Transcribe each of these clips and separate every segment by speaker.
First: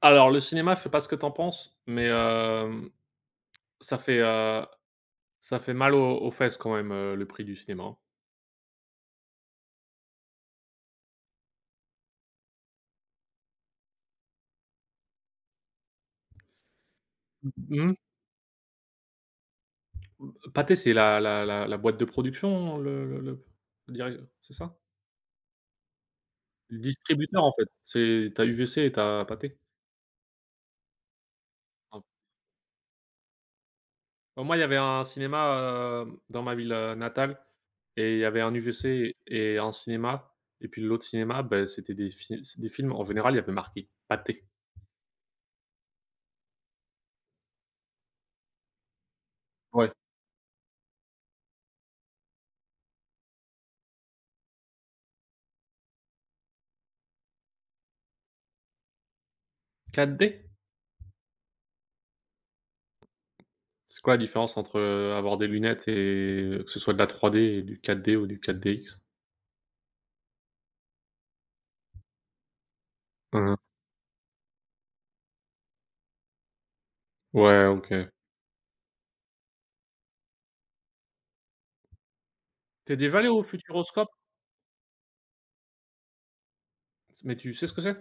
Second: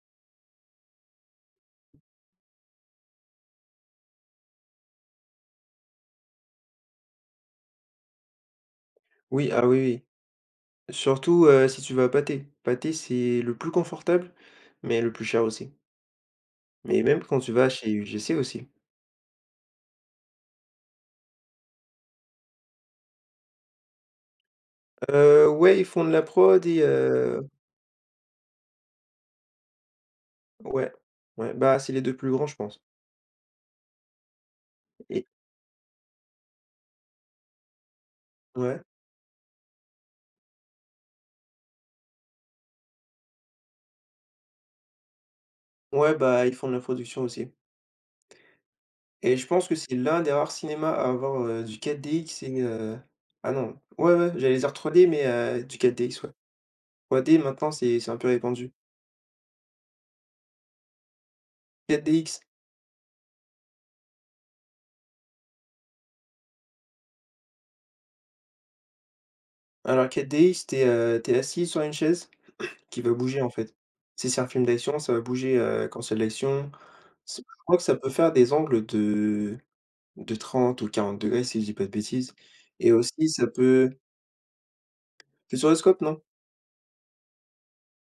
Speaker 1: Alors le cinéma, je sais pas ce que t'en penses, mais ça ça fait mal aux fesses quand même, le prix du cinéma, hein.
Speaker 2: Oui, ah oui, oui. Surtout, si tu vas à pâté. Pâté, c'est le plus confortable, mais le plus cher aussi. Mais même quand tu vas chez
Speaker 1: Mmh.
Speaker 2: UGC aussi.
Speaker 1: Mmh, Pathé, c'est la boîte de production, le diri, c'est ça?
Speaker 2: Ouais, ils font de la prod
Speaker 1: Le
Speaker 2: et
Speaker 1: distributeur, en fait, c'est tu as UGC et tu as Pathé.
Speaker 2: ouais, ouais, bah, c'est les
Speaker 1: Ah.
Speaker 2: 2 plus grands, je pense.
Speaker 1: Bah, moi, il y avait un
Speaker 2: Et
Speaker 1: cinéma, dans ma ville, natale, et il y avait un
Speaker 2: ouais,
Speaker 1: UGC et un cinéma, et puis l'autre cinéma, beh, c'était des films en général, il y avait marqué Pathé.
Speaker 2: ouais, bah, ils font de la production aussi et je pense que
Speaker 1: Ouais.
Speaker 2: c'est l'un des rares cinémas à avoir, du 4DX et ah non, ouais, ouais, j'allais dire 3D, mais du 4DX, ouais. 3D maintenant, c'est un peu répandu.
Speaker 1: 4D?
Speaker 2: 4DX,
Speaker 1: C'est quoi la différence entre, avoir des lunettes et que ce soit de la 3D et du 4D ou du 4DX?
Speaker 2: alors 4DX, tu es, tu assis sur une chaise qui va bouger,
Speaker 1: Mmh
Speaker 2: en
Speaker 1: mh.
Speaker 2: fait. Si c'est un film d'action, ça va bouger, quand c'est de l'action. C'est, je
Speaker 1: Ouais,
Speaker 2: crois que
Speaker 1: OK.
Speaker 2: ça peut faire des angles de 30 ou 40 degrés si je dis pas de bêtises et
Speaker 1: T'es déjà allé
Speaker 2: aussi
Speaker 1: au
Speaker 2: ça peut.
Speaker 1: Futuroscope?
Speaker 2: C'est sur le scope, non?
Speaker 1: Mais tu sais ce que c'est?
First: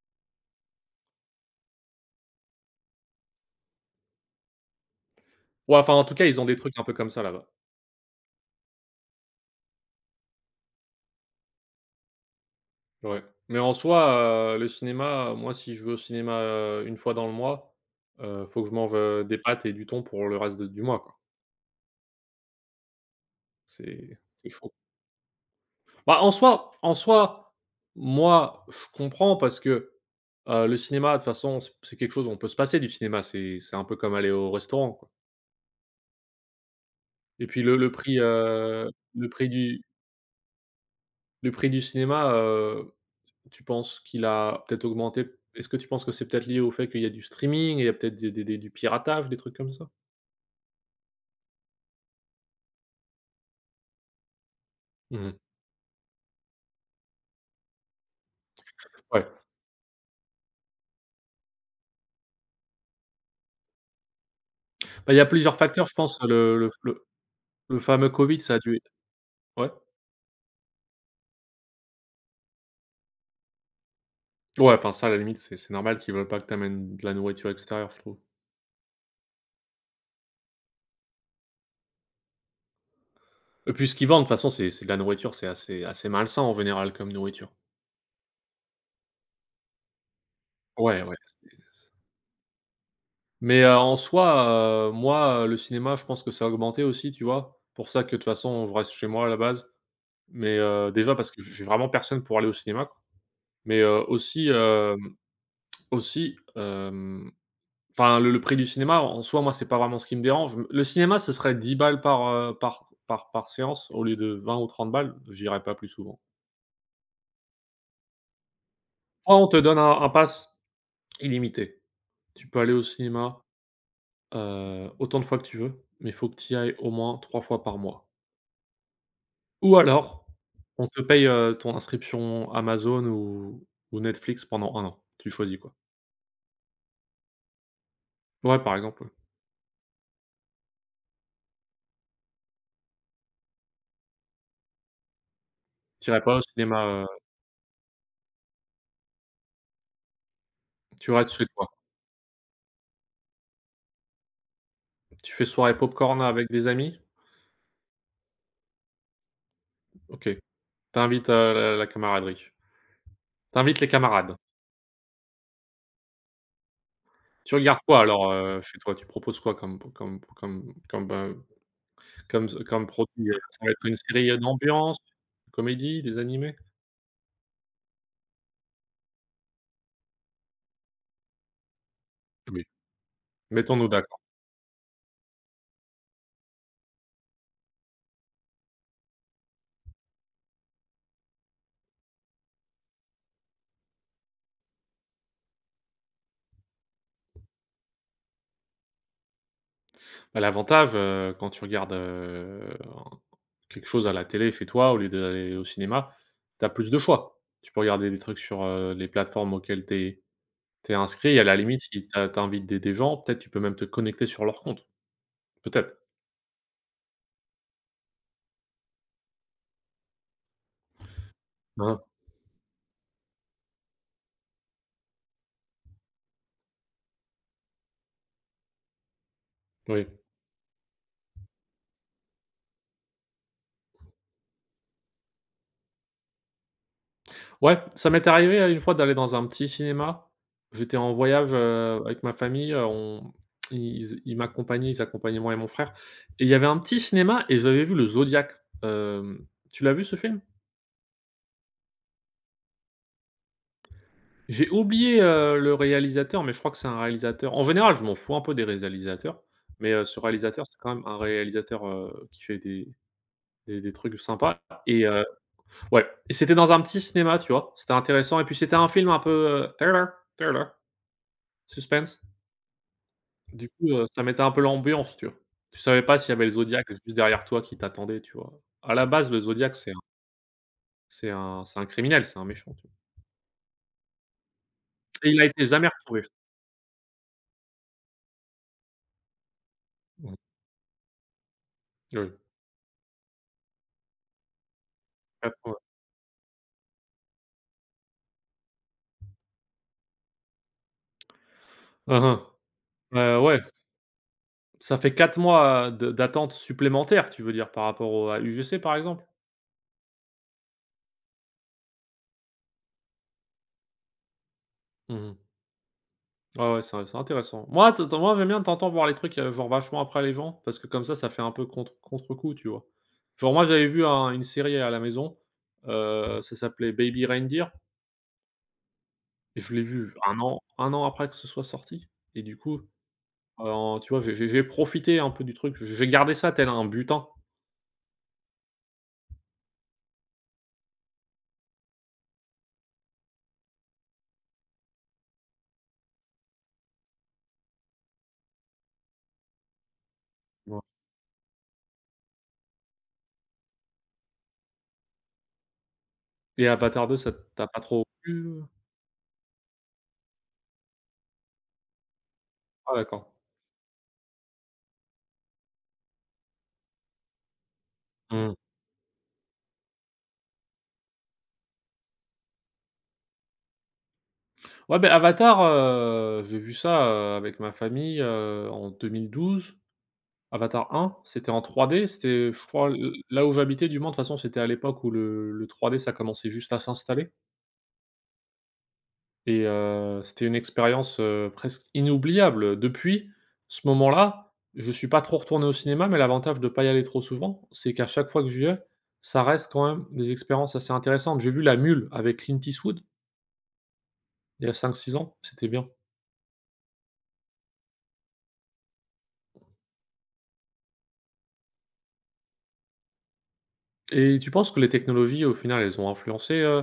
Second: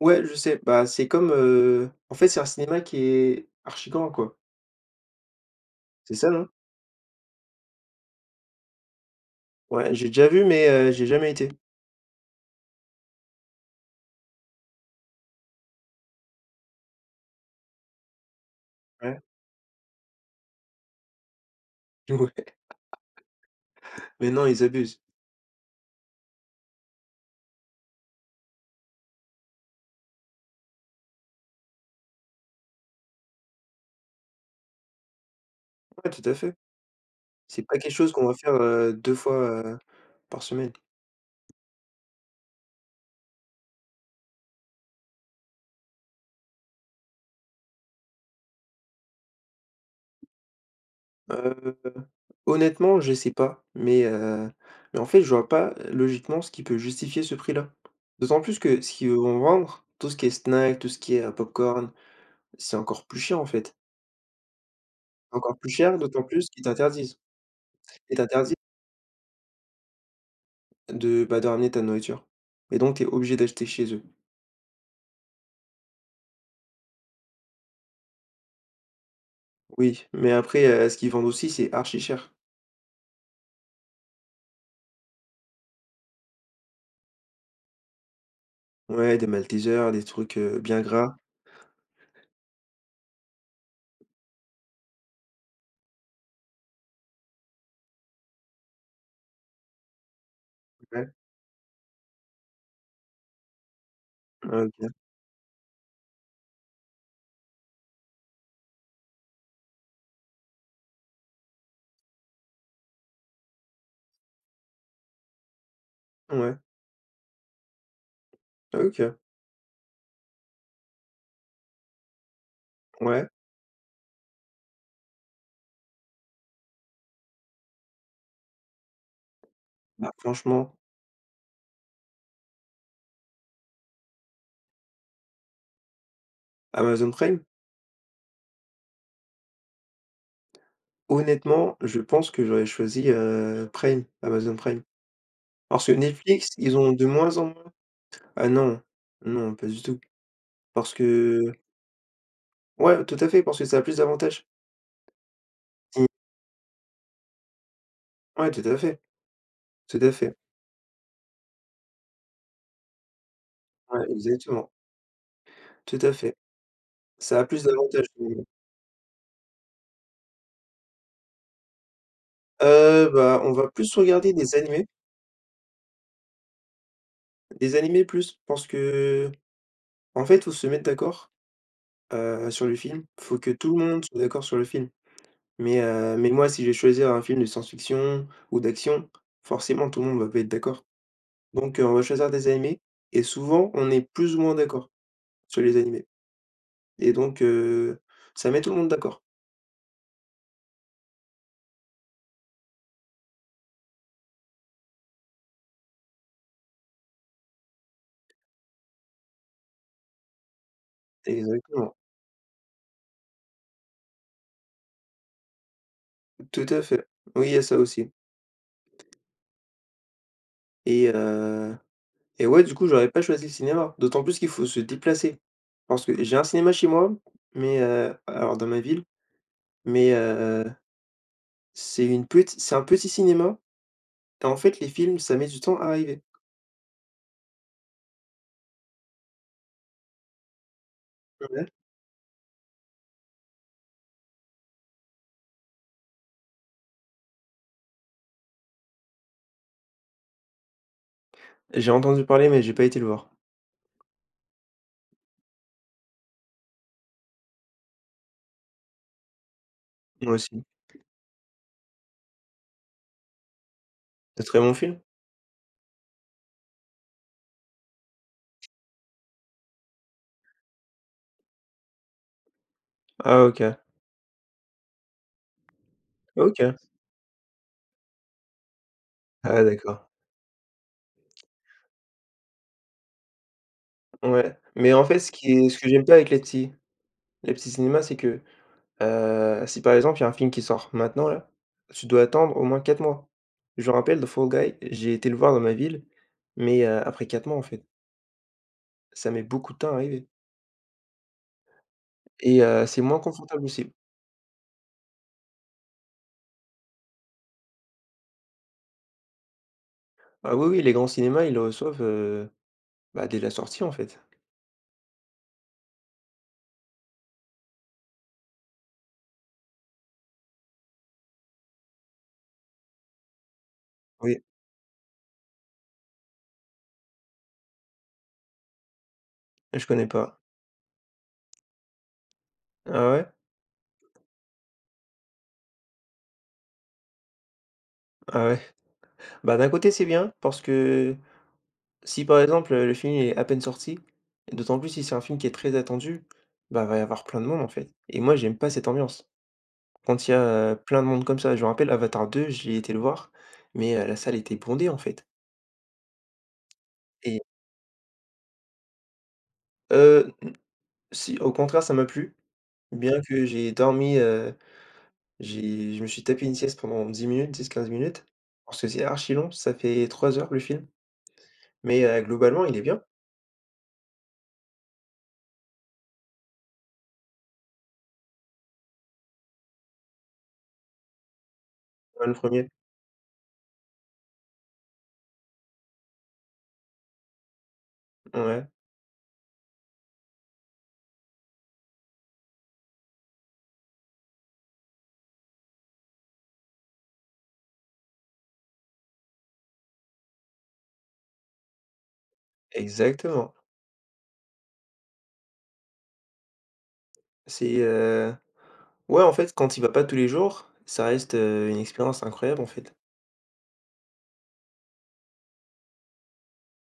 Speaker 2: Ouais, je sais, bah, c'est comme, en fait, c'est un cinéma qui est archi grand, quoi.
Speaker 1: Ouais, enfin, en
Speaker 2: C'est
Speaker 1: tout cas,
Speaker 2: ça,
Speaker 1: ils ont
Speaker 2: non?
Speaker 1: des trucs un peu comme ça là-bas.
Speaker 2: Ouais, j'ai déjà vu mais j'ai jamais été.
Speaker 1: Ouais, mais en soi, le cinéma, moi, si je vais au cinéma, une fois dans le mois, faut que je mange,
Speaker 2: Ouais,
Speaker 1: des pâtes et du thon pour le reste de du mois, quoi.
Speaker 2: ouais, mais non,
Speaker 1: C'est
Speaker 2: ils
Speaker 1: chaud.
Speaker 2: abusent.
Speaker 1: Bah, en soi, moi, je comprends parce que, le cinéma, de toute façon, c'est quelque chose où on peut se passer du cinéma, c'est un peu comme aller au restaurant, quoi.
Speaker 2: Ouais, tout à fait.
Speaker 1: Et puis
Speaker 2: C'est pas quelque chose qu'on va faire, 2
Speaker 1: le prix
Speaker 2: fois,
Speaker 1: du
Speaker 2: par semaine.
Speaker 1: le prix du cinéma, tu penses qu'il a peut-être augmenté? Est-ce que tu penses que c'est peut-être lié au fait qu'il y a du streaming, il y a peut-être des du piratage, des trucs comme ça?
Speaker 2: Heu Honnêtement, je sais pas, mais en fait, je
Speaker 1: Mmh.
Speaker 2: vois pas logiquement ce qui peut justifier ce prix-là. D'autant plus que ce qu'ils
Speaker 1: Ouais.
Speaker 2: vont vendre, tout ce qui est snack, tout ce qui est, popcorn, c'est encore plus cher en fait.
Speaker 1: Bah, il y a
Speaker 2: Encore
Speaker 1: plusieurs
Speaker 2: plus
Speaker 1: facteurs, je
Speaker 2: cher,
Speaker 1: pense,
Speaker 2: d'autant plus qu'ils t'interdisent.
Speaker 1: le fameux
Speaker 2: Ils
Speaker 1: Covid,
Speaker 2: t'interdisent
Speaker 1: ça a dû, ouais?
Speaker 2: de ramener ta nourriture et donc tu es obligé d'acheter chez eux.
Speaker 1: Ouais, enfin ça, à la limite, c'est normal qu'ils veulent pas que tu amènes de la nourriture extérieure, je trouve.
Speaker 2: Oui, mais après, ce qu'ils vendent aussi, c'est archi cher.
Speaker 1: Et puis ce qu'ils vendent, de toute façon, c'est de la nourriture, c'est assez malsain en général comme nourriture.
Speaker 2: Ouais, des Maltesers, des trucs, bien
Speaker 1: Ouais,
Speaker 2: gras.
Speaker 1: ouais, en soi, moi, le cinéma, je pense que ça a augmenté aussi, tu vois? Pour ça que, de toute façon, je reste chez moi à la base, mais,
Speaker 2: Ouais,
Speaker 1: déjà parce que j'ai vraiment personne pour aller au cinéma, quoi, mais,
Speaker 2: OK.
Speaker 1: aussi, hem, enfin le prix du cinéma en soi, moi, c'est pas vraiment ce qui me dérange. Le cinéma, ce serait 10 balles par, par séance au lieu de 20 ou 30 balles, j'irais pas plus souvent.
Speaker 2: Ouais, OK.
Speaker 1: Soit on te donne un pass illimité. Tu peux aller au
Speaker 2: Ouais,
Speaker 1: cinéma, autant de fois que tu veux, mais il faut que tu y ailles au moins 3 fois par mois. Ou
Speaker 2: bah,
Speaker 1: alors,
Speaker 2: franchement,
Speaker 1: on te paye, ton inscription Amazon ou Netflix pendant 1 an. Tu choisis, quoi.
Speaker 2: Amazon Prime?
Speaker 1: Ouais, par exemple, ouais.
Speaker 2: Honnêtement, je pense que j'aurais choisi, Prime, Amazon Prime. Parce que
Speaker 1: Tu irais pas au
Speaker 2: Netflix, ils
Speaker 1: cinéma,
Speaker 2: ont de moins en moins. Ah non, non, pas du tout. Parce
Speaker 1: tu restes
Speaker 2: que
Speaker 1: chez toi.
Speaker 2: ouais, tout à fait, parce que ça a plus d'avantages.
Speaker 1: Tu fais soirée
Speaker 2: Mmh.
Speaker 1: popcorn avec des amis?
Speaker 2: Ouais, tout à fait, tout à fait.
Speaker 1: OK. T'invites invites, la camaraderie. T'invites les
Speaker 2: Ouais,
Speaker 1: camarades.
Speaker 2: exactement, tout à fait. Ça a
Speaker 1: Tu
Speaker 2: plus
Speaker 1: regardes quoi
Speaker 2: d'avantages.
Speaker 1: alors, chez toi? Tu proposes quoi comme produit?
Speaker 2: Bah, on
Speaker 1: Ça
Speaker 2: va
Speaker 1: va être
Speaker 2: plus
Speaker 1: une série,
Speaker 2: regarder
Speaker 1: d'ambiance, une comédie, des animés?
Speaker 2: des animés plus, parce que. En fait, faut se mettre d'accord, sur le film. Faut que tout le
Speaker 1: Mettons-nous
Speaker 2: monde
Speaker 1: d'accord.
Speaker 2: soit d'accord sur le film. Mais moi, si je vais choisir un film de science-fiction ou d'action, forcément tout le monde va pas être d'accord. Donc on va choisir des animés et souvent on est plus ou moins d'accord sur les animés et donc ça met tout le monde d'accord.
Speaker 1: Bah, l'avantage, quand tu regardes, quelque chose à la télé chez toi au lieu d'aller au cinéma, tu as plus de choix. Tu peux regarder des trucs sur, les plateformes auxquelles tu es inscrit, et à la limite,
Speaker 2: Exactement,
Speaker 1: si t'as as tu envie d'aider des gens, peut-être tu peux même te connecter sur leur compte, peut-être?
Speaker 2: tout à fait. Oui, il y a ça aussi et heu
Speaker 1: Hein?
Speaker 2: et ouais, du coup, j'aurais pas choisi le cinéma, d'autant plus qu'il faut se déplacer. Parce que j'ai un cinéma chez moi, mais alors dans ma ville,
Speaker 1: Oui.
Speaker 2: mais c'est un petit cinéma et en fait les films, ça met du temps à arriver.
Speaker 1: Ouais, ça m'est arrivé, une fois, d'aller dans un petit cinéma. J'étais en voyage, avec ma famille, on ils m'accompagnaient, ils accompagnaient moi et mon frère, et il y avait un petit cinéma et j'avais vu le Zodiac, hem, tu l'as vu ce film?
Speaker 2: J'ai entendu parler, mais j'ai pas été le voir.
Speaker 1: J'ai oublié, le réalisateur, mais je crois que c'est un réalisateur en général, je m'en fous un peu des réalisateurs, mais, ce
Speaker 2: Moi aussi.
Speaker 1: réalisateur, c'est quand même un réalisateur, qui fait des trucs
Speaker 2: C'est très
Speaker 1: sympas.
Speaker 2: bon film?
Speaker 1: et heu, ouais, et c'était dans un petit cinéma, tu vois? C'était intéressant, et puis c'était un film un peu, thriller, suspense.
Speaker 2: Ah
Speaker 1: Du
Speaker 2: OK.
Speaker 1: coup, ça mettait un peu l'ambiance, tu vois? Tu savais pas s'il y avait le
Speaker 2: OK.
Speaker 1: Zodiac juste derrière toi qui t'attendait, tu vois? À la base, le
Speaker 2: Ah
Speaker 1: Zodiac, c'est un
Speaker 2: d'accord.
Speaker 1: c'est un c'est un criminel, c'est un méchant, tu vois?
Speaker 2: Ouais. Mais en fait,
Speaker 1: Et
Speaker 2: ce
Speaker 1: il a
Speaker 2: qui
Speaker 1: été
Speaker 2: est ce que
Speaker 1: jamais
Speaker 2: j'aime pas
Speaker 1: retrouvé.
Speaker 2: avec les petits cinémas, c'est que, si par exemple, il y a un
Speaker 1: Mmh,
Speaker 2: film qui sort maintenant là, tu dois
Speaker 1: oui.
Speaker 2: attendre au moins 4 mois. Je me rappelle de Fall Guy, j'ai été le voir dans
Speaker 1: Après,
Speaker 2: ma ville, mais, après 4 mois en fait. Ça met beaucoup de temps à arriver
Speaker 1: hein, hein.
Speaker 2: et c'est moins
Speaker 1: Ouais.
Speaker 2: confortable aussi.
Speaker 1: Ça fait 4 mois de d'attente supplémentaire, tu veux dire, par rapport au à UGC, par exemple?
Speaker 2: Ah oui, oui, les grands cinémas, ils le reçoivent, bah, dès la sortie en fait.
Speaker 1: Mmh mh. Ouais, ouais, c'est intéressant. Moi, j'aime bien de voir les trucs, genre vachement après les gens, parce que comme ça fait un peu contre-coup, tu vois? Genre moi, j'avais vu un
Speaker 2: Oui,
Speaker 1: une série à la maison, ça s'appelait Baby Reindeer, et je l'ai
Speaker 2: je connais
Speaker 1: vu
Speaker 2: pas.
Speaker 1: un an après que ce soit sorti, et du coup,
Speaker 2: Ah ouais?
Speaker 1: tu vois, j'ai profité un peu du truc. J'ai gardé ça tel un butin,
Speaker 2: Ah ouais. Bah, d'un côté, c'est bien parce que si par exemple, le film est à peine sorti, et d'autant plus si c'est un film qui est très attendu, bah, va y avoir plein de monde en fait et moi j'aime pas cette ambiance. Quand il y a,
Speaker 1: tu.
Speaker 2: plein de monde comme ça, je me rappelle Avatar 2, j'ai été le voir, mais la salle était bondée en fait
Speaker 1: Et Avatar 2, ça
Speaker 2: et
Speaker 1: t'a pas trop plu?
Speaker 2: euh si, au contraire ça m'a plu,
Speaker 1: Ah
Speaker 2: bien
Speaker 1: d'accord.
Speaker 2: que j'ai dormi, j'ai je me suis tapé une sieste pendant 10 minutes, 10 15 minutes,
Speaker 1: Mmh.
Speaker 2: parce que c'est archi long, ça fait 3 heures le film, mais globalement il est bien,
Speaker 1: Ouais, ben Avatar, j'ai vu ça, avec ma famille, en 2012. Avatar un, c'était en trois d
Speaker 2: hein, le
Speaker 1: c'était, je
Speaker 2: premier.
Speaker 1: crois, l là où j'habitais du moins, de toute façon, c'était à l'époque où le 3D, ça commençait juste à s'installer,
Speaker 2: Ouais,
Speaker 1: c'était une expérience, presque inoubliable. Depuis ce moment-là, je suis pas trop retourné au cinéma, mais l'avantage de pas y aller trop souvent, c'est qu'à chaque fois que j'y vais, ça reste quand même des expériences assez intéressantes. J'ai vu La Mule avec Clint Eastwood,
Speaker 2: exactement.
Speaker 1: il y a 5 6 ans, c'était bien.
Speaker 2: C'est, ouais, en fait, quand il va pas tous les jours, ça reste, une expérience incroyable, en fait.
Speaker 1: Et tu penses que les technologies, au final, elles ont influencé,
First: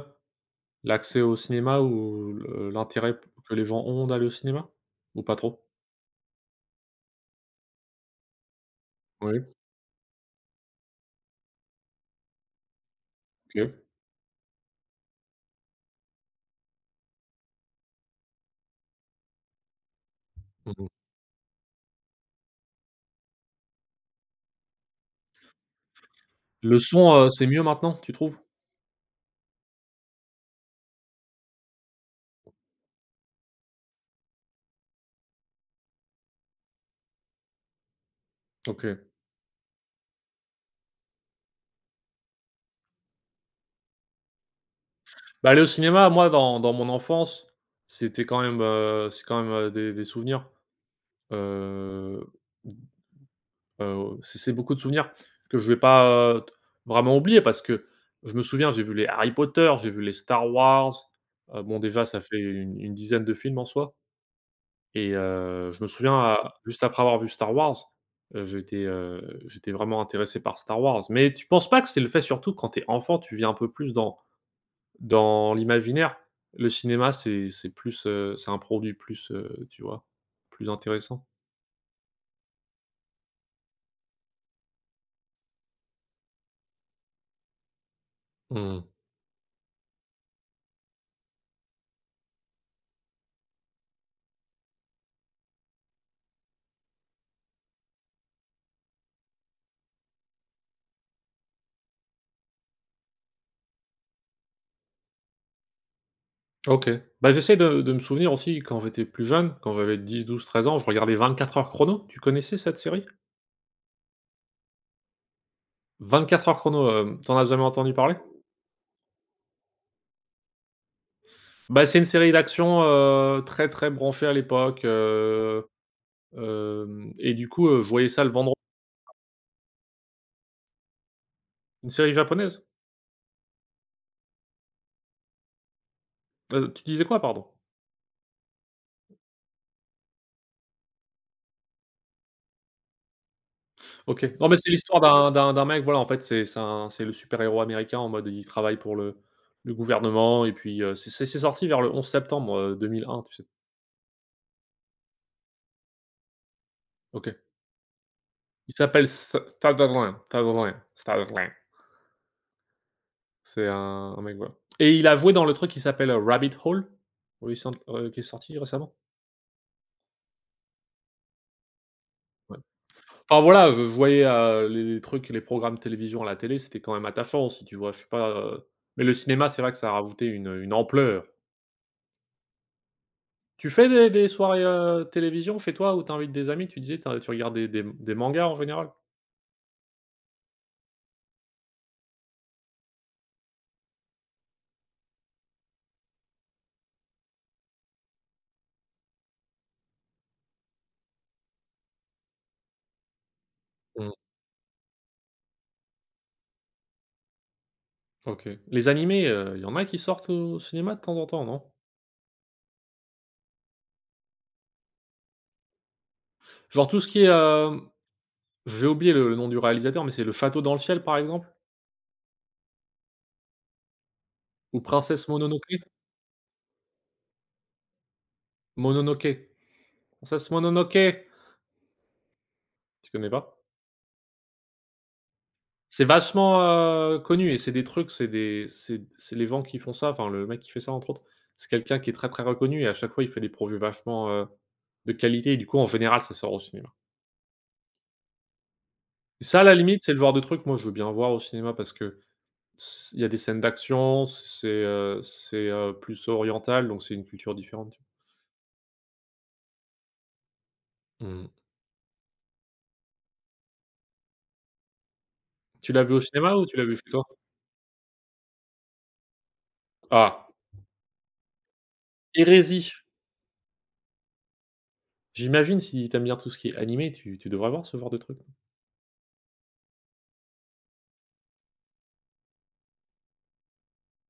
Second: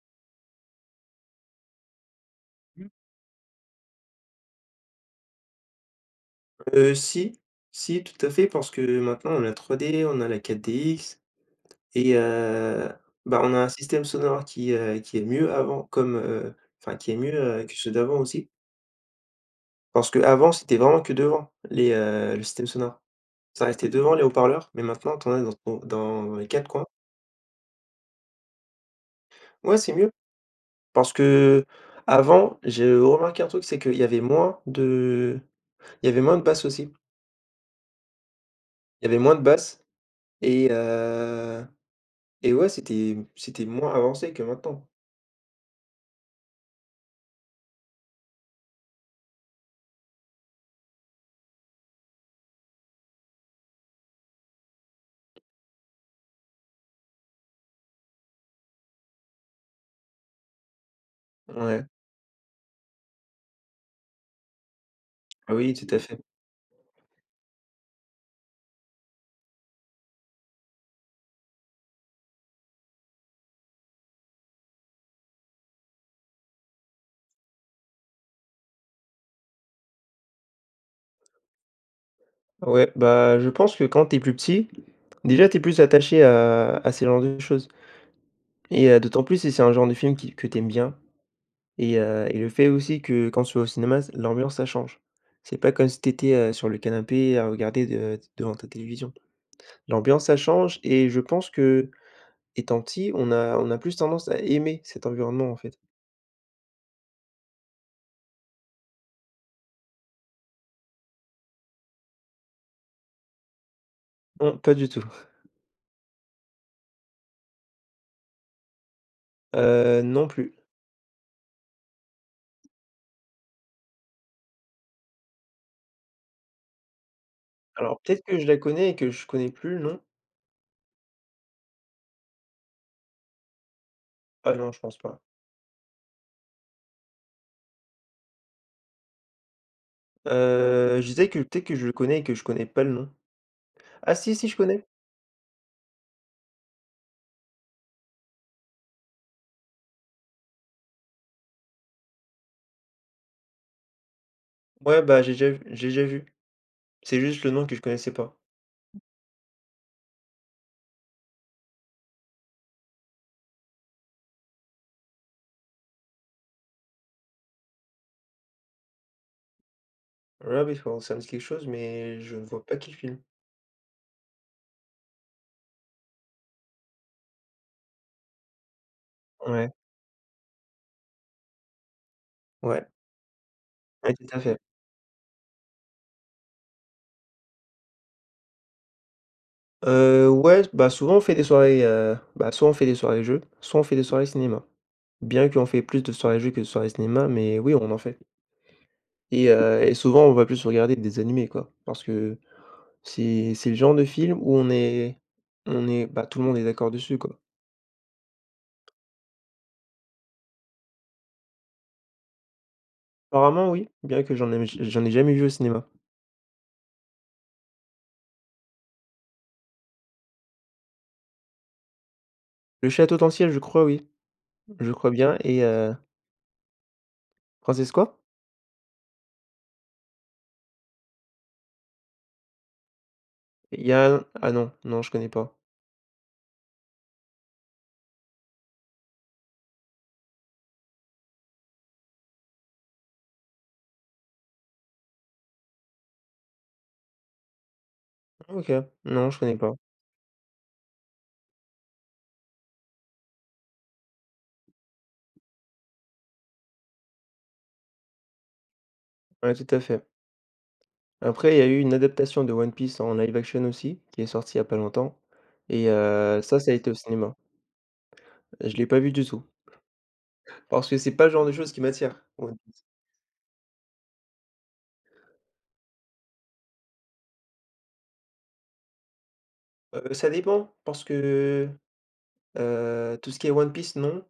Speaker 1: l'accès au cinéma ou le
Speaker 2: Mmh.
Speaker 1: l'intérêt p que les gens ont d'aller au cinéma? Ou pas trop?
Speaker 2: Si, si, tout à fait, parce que maintenant on a
Speaker 1: Oui.
Speaker 2: la 3D, on a la 4DX et bah, on a un
Speaker 1: OK.
Speaker 2: système sonore qui est mieux avant comme, enfin qui est mieux, que ceux d'avant aussi. Parce qu'avant, c'était
Speaker 1: Mmh.
Speaker 2: vraiment que devant les, le système sonore. Ça restait devant les haut-parleurs, mais maintenant tu en as dans les 4
Speaker 1: Le
Speaker 2: coins.
Speaker 1: son, c'est mieux maintenant, tu trouves?
Speaker 2: Ouais, c'est mieux parce qu'avant, j'ai remarqué un truc, c'est qu'il y avait moins de il y avait moins de basses aussi.
Speaker 1: OK.
Speaker 2: Il y avait moins de basses et heu et ouais, c'était moins avancé que maintenant.
Speaker 1: Bah, aller au cinéma, moi, dans mon enfance, c'était quand même, c'est quand même, des souvenirs, heu, c'est beaucoup de souvenirs que je vais pas, t vraiment oublier, parce que je me souviens, j'ai vu les Harry Potter, j'ai vu les Star Wars, bon,
Speaker 2: Ouais.
Speaker 1: déjà, ça fait une dizaine de films en soi. Et
Speaker 2: Ah oui,
Speaker 1: je
Speaker 2: tout
Speaker 1: me
Speaker 2: à fait.
Speaker 1: souviens, à juste après avoir vu Star Wars, j'étais, j'étais vraiment intéressé par Star Wars. Mais tu penses pas que c'est le fait, surtout quand t'es enfant, tu vis un peu plus dans l'imaginaire? Le cinéma, c'est plus, c'est un produit plus, tu vois? Plus intéressant.
Speaker 2: Ouais, bah, je pense que quand tu es plus petit, déjà, tu es plus attaché à ce genre de choses et
Speaker 1: Mmh.
Speaker 2: d'autant plus si c'est un genre de film qui que tu aimes bien et le fait aussi que quand tu vas au cinéma, c l'ambiance, ça change. C'est pas comme si tu étais, sur le canapé à regarder de devant ta télévision. L'ambiance, ça change et je pense qu'étant petit, on a plus tendance à aimer cet environnement, en fait.
Speaker 1: OK. Bah, j'essaie de me souvenir aussi quand j'étais plus jeune, quand j'avais 10, 12, 13 ans, je regardais 24 heures chrono. Tu connaissais cette série?
Speaker 2: Non, pas du tout.
Speaker 1: 24 heures chrono, tu as jamais entendu parler?
Speaker 2: Non plus.
Speaker 1: Bah, c'est une série d'action, très, très branchée à l'époque. Hem et du coup, je
Speaker 2: Alors
Speaker 1: voyais ça
Speaker 2: peut-être
Speaker 1: le
Speaker 2: que je
Speaker 1: vendredi.
Speaker 2: la connais et que je connais plus le nom?
Speaker 1: Une série japonaise?
Speaker 2: Ah non, je pense pas.
Speaker 1: Tu disais quoi, pardon?
Speaker 2: Je disais que peut-être que je le connais et que je connais pas le nom. Ah
Speaker 1: OK.
Speaker 2: si, si,
Speaker 1: Non,
Speaker 2: je
Speaker 1: mais c'est
Speaker 2: connais.
Speaker 1: l'histoire d'un mec, voilà, en fait, c'est un c'est le super héros américain en mode il travaille pour le gouvernement et puis, c'est sorti vers le 11 septembre, 2001, tu sais?
Speaker 2: Ouais, bah, j'ai déjà vu. C'est
Speaker 1: OK.
Speaker 2: juste le nom que je connaissais pas.
Speaker 1: Il s'appelle S Sutherland, Sutherland, Sutherland. C'est un mec, voilà, et il a joué dans le truc qui s'appelle, Rabbit Hole, oui, cent qui est sorti récemment.
Speaker 2: Rabbit Hole, ça me dit quelque chose, mais je ne vois pas quel film.
Speaker 1: Enfin voilà, je voyais, les trucs, les programmes télévision à la télé, c'était quand même attachant. Si, tu vois? Je sais pas, mais le cinéma, c'est
Speaker 2: Ouais,
Speaker 1: vrai que ça a rajouté une ampleur.
Speaker 2: ouais,
Speaker 1: Tu fais des
Speaker 2: ouais, tout
Speaker 1: des
Speaker 2: à fait.
Speaker 1: soirées, télévision chez toi où tu invites des amis? Tu disais, tu regardes des mangas en général?
Speaker 2: Ouais, bah, souvent on fait des soirées, bah, soit on fait des soirées jeux, soit on fait des soirées cinéma. Bien qu'on fait plus de soirées jeux que de soirées cinéma, mais oui, on en fait et souvent on va plus regarder des animés, quoi, parce que c'est le genre de
Speaker 1: Mmh.
Speaker 2: film où on est bah, tout le monde est d'accord dessus, quoi.
Speaker 1: OK. Les animés, il y en a qui sortent au cinéma de temps en temps, non?
Speaker 2: Apparemment oui, bien que j'en ai jamais vu au cinéma.
Speaker 1: Genre tout ce qui est, j'ai oublié le nom du réalisateur, mais c'est Le Château dans le ciel, par exemple?
Speaker 2: Le Château Tentation, je crois oui,
Speaker 1: Ou
Speaker 2: je crois
Speaker 1: Princesse
Speaker 2: bien et
Speaker 1: Mononoke.
Speaker 2: Princesse quoi?
Speaker 1: Mononoke. Princesse Mononoke. Tu connais pas?
Speaker 2: Il y a un- Ah non, non je connais pas.
Speaker 1: C'est vachement, connu, et c'est des trucs, c'est des c'est les gens qui font ça, enfin le mec qui fait ça entre autres, c'est quelqu'un qui est très, très reconnu, et à chaque fois il fait des projets vachement, de qualité, et du coup en général ça sort au cinéma.
Speaker 2: OK, non je
Speaker 1: Et
Speaker 2: connais
Speaker 1: ça, à
Speaker 2: pas.
Speaker 1: la limite, c'est le genre de truc, moi, je veux bien voir au cinéma, parce que s il y a des scènes d'action, c'est, plus oriental, donc c'est une culture différente.
Speaker 2: Ouais, tout à fait.
Speaker 1: Mmh.
Speaker 2: Après il y a eu une adaptation de One Piece en live action aussi, qui est sortie il y a pas longtemps et
Speaker 1: Tu l'as vu au cinéma
Speaker 2: ça,
Speaker 1: ou
Speaker 2: ça a
Speaker 1: tu l'as
Speaker 2: été au
Speaker 1: vu chez toi?
Speaker 2: cinéma. Je l'ai pas vu du tout,
Speaker 1: Ah!
Speaker 2: parce que c'est pas le genre de choses qui m'attire.
Speaker 1: Hérésie! J'imagine, si t'aimes bien tout ce qui est animé, tu devrais voir ce genre de truc.
Speaker 2: Ça dépend parce que, tout ce qui est One Piece non.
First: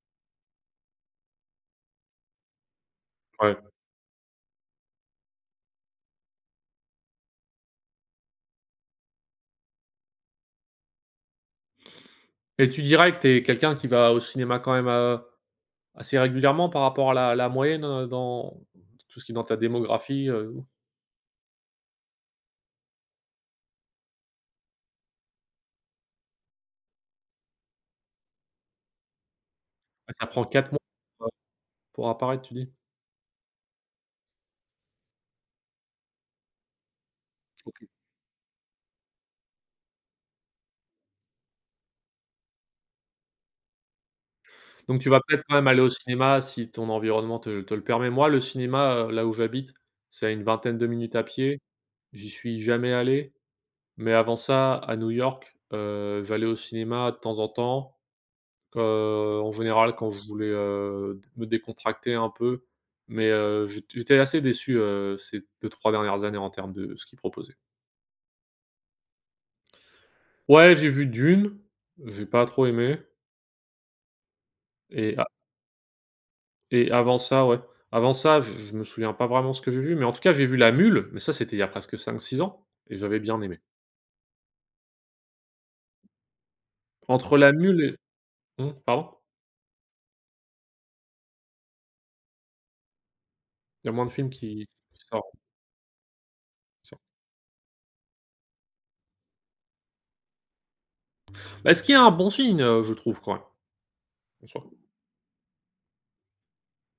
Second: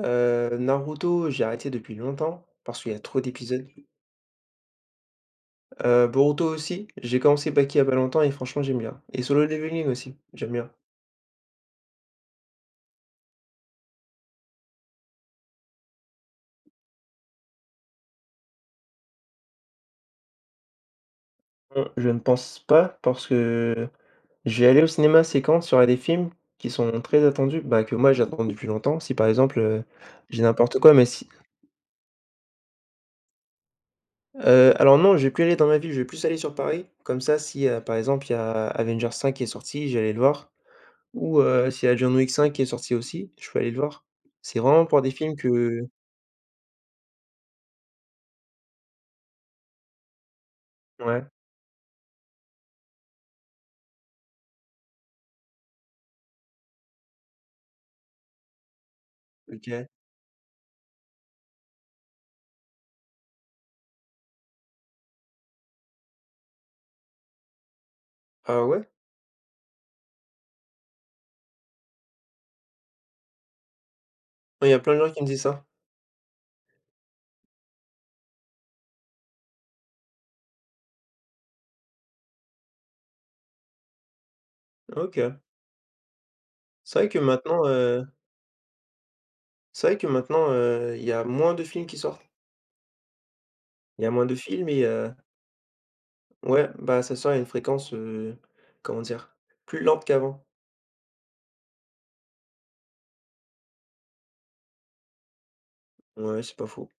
Speaker 2: Naruto, j'ai arrêté depuis longtemps parce qu'il y a trop
Speaker 1: Ouais.
Speaker 2: d'épisodes. Boruto aussi, j'ai commencé Baki il y a pas longtemps et franchement j'aime bien et Solo Leveling aussi, j'aime bien.
Speaker 1: Et tu dirais que tu es quelqu'un qui va au cinéma quand même, assez régulièrement par rapport à la moyenne, dans tout ce qui est dans ta démographie, heu?
Speaker 2: Je ne pense pas parce que je vais aller au cinéma, c'est quand? Sur, des films qui sont très attendus, bah, que moi j'attends depuis longtemps. Si par exemple,
Speaker 1: Ah, ça
Speaker 2: je
Speaker 1: prend 4
Speaker 2: n'importe
Speaker 1: mois
Speaker 2: quoi, mais si
Speaker 1: pour, euh, pour apparaître, tu dis?
Speaker 2: alors non, je vais plus aller dans ma ville, je vais plus aller sur Paris. Comme ça si,
Speaker 1: OK.
Speaker 2: par exemple, il y a Avengers 5 qui est sorti, j'allais le voir. Ou s'il y a John Wick 5 qui est sorti aussi, je peux aller le voir. C'est vraiment pour
Speaker 1: Donc tu
Speaker 2: des
Speaker 1: vas
Speaker 2: films
Speaker 1: peut-être quand même
Speaker 2: que
Speaker 1: aller au cinéma si ton environnement te le permet. Moi, le cinéma, là où j'habite, c'est à une vingtaine de minutes
Speaker 2: ouais,
Speaker 1: à pied. J'y suis jamais allé, mais avant ça, à New York, j'allais au cinéma de temps en temps. En
Speaker 2: OK.
Speaker 1: général, quand je voulais, me décontracter un peu, mais j'étais assez déçu, ces deux-trois dernières années en termes de ce qu'ils proposaient.
Speaker 2: Ah ouais?
Speaker 1: Ouais, j'ai vu Dune, j'ai pas trop aimé,
Speaker 2: Il y a plein de gens
Speaker 1: et
Speaker 2: qui
Speaker 1: a
Speaker 2: me disent ça.
Speaker 1: et avant ça, ouais, avant ça, je me souviens pas vraiment ce que j'ai vu, mais en tout cas, j'ai vu La Mule, mais ça, c'était il y a presque 5-6 ans et j'avais bien aimé.
Speaker 2: OK. C'est vrai que
Speaker 1: Entre La
Speaker 2: maintenant,
Speaker 1: Mule et mmh, pardon?
Speaker 2: il y a moins de films qui sortent.
Speaker 1: Il y a
Speaker 2: Il y
Speaker 1: moins
Speaker 2: a
Speaker 1: de
Speaker 2: moins
Speaker 1: films
Speaker 2: de
Speaker 1: qui
Speaker 2: films et
Speaker 1: qui sortent
Speaker 2: ouais,
Speaker 1: qui
Speaker 2: bah,
Speaker 1: sortent.
Speaker 2: ça sort à une fréquence, comment dire? Plus lente qu'avant.
Speaker 1: Bah, est-ce qu'il y a un bon film, je trouve quand même,
Speaker 2: Ouais, c'est pas faux.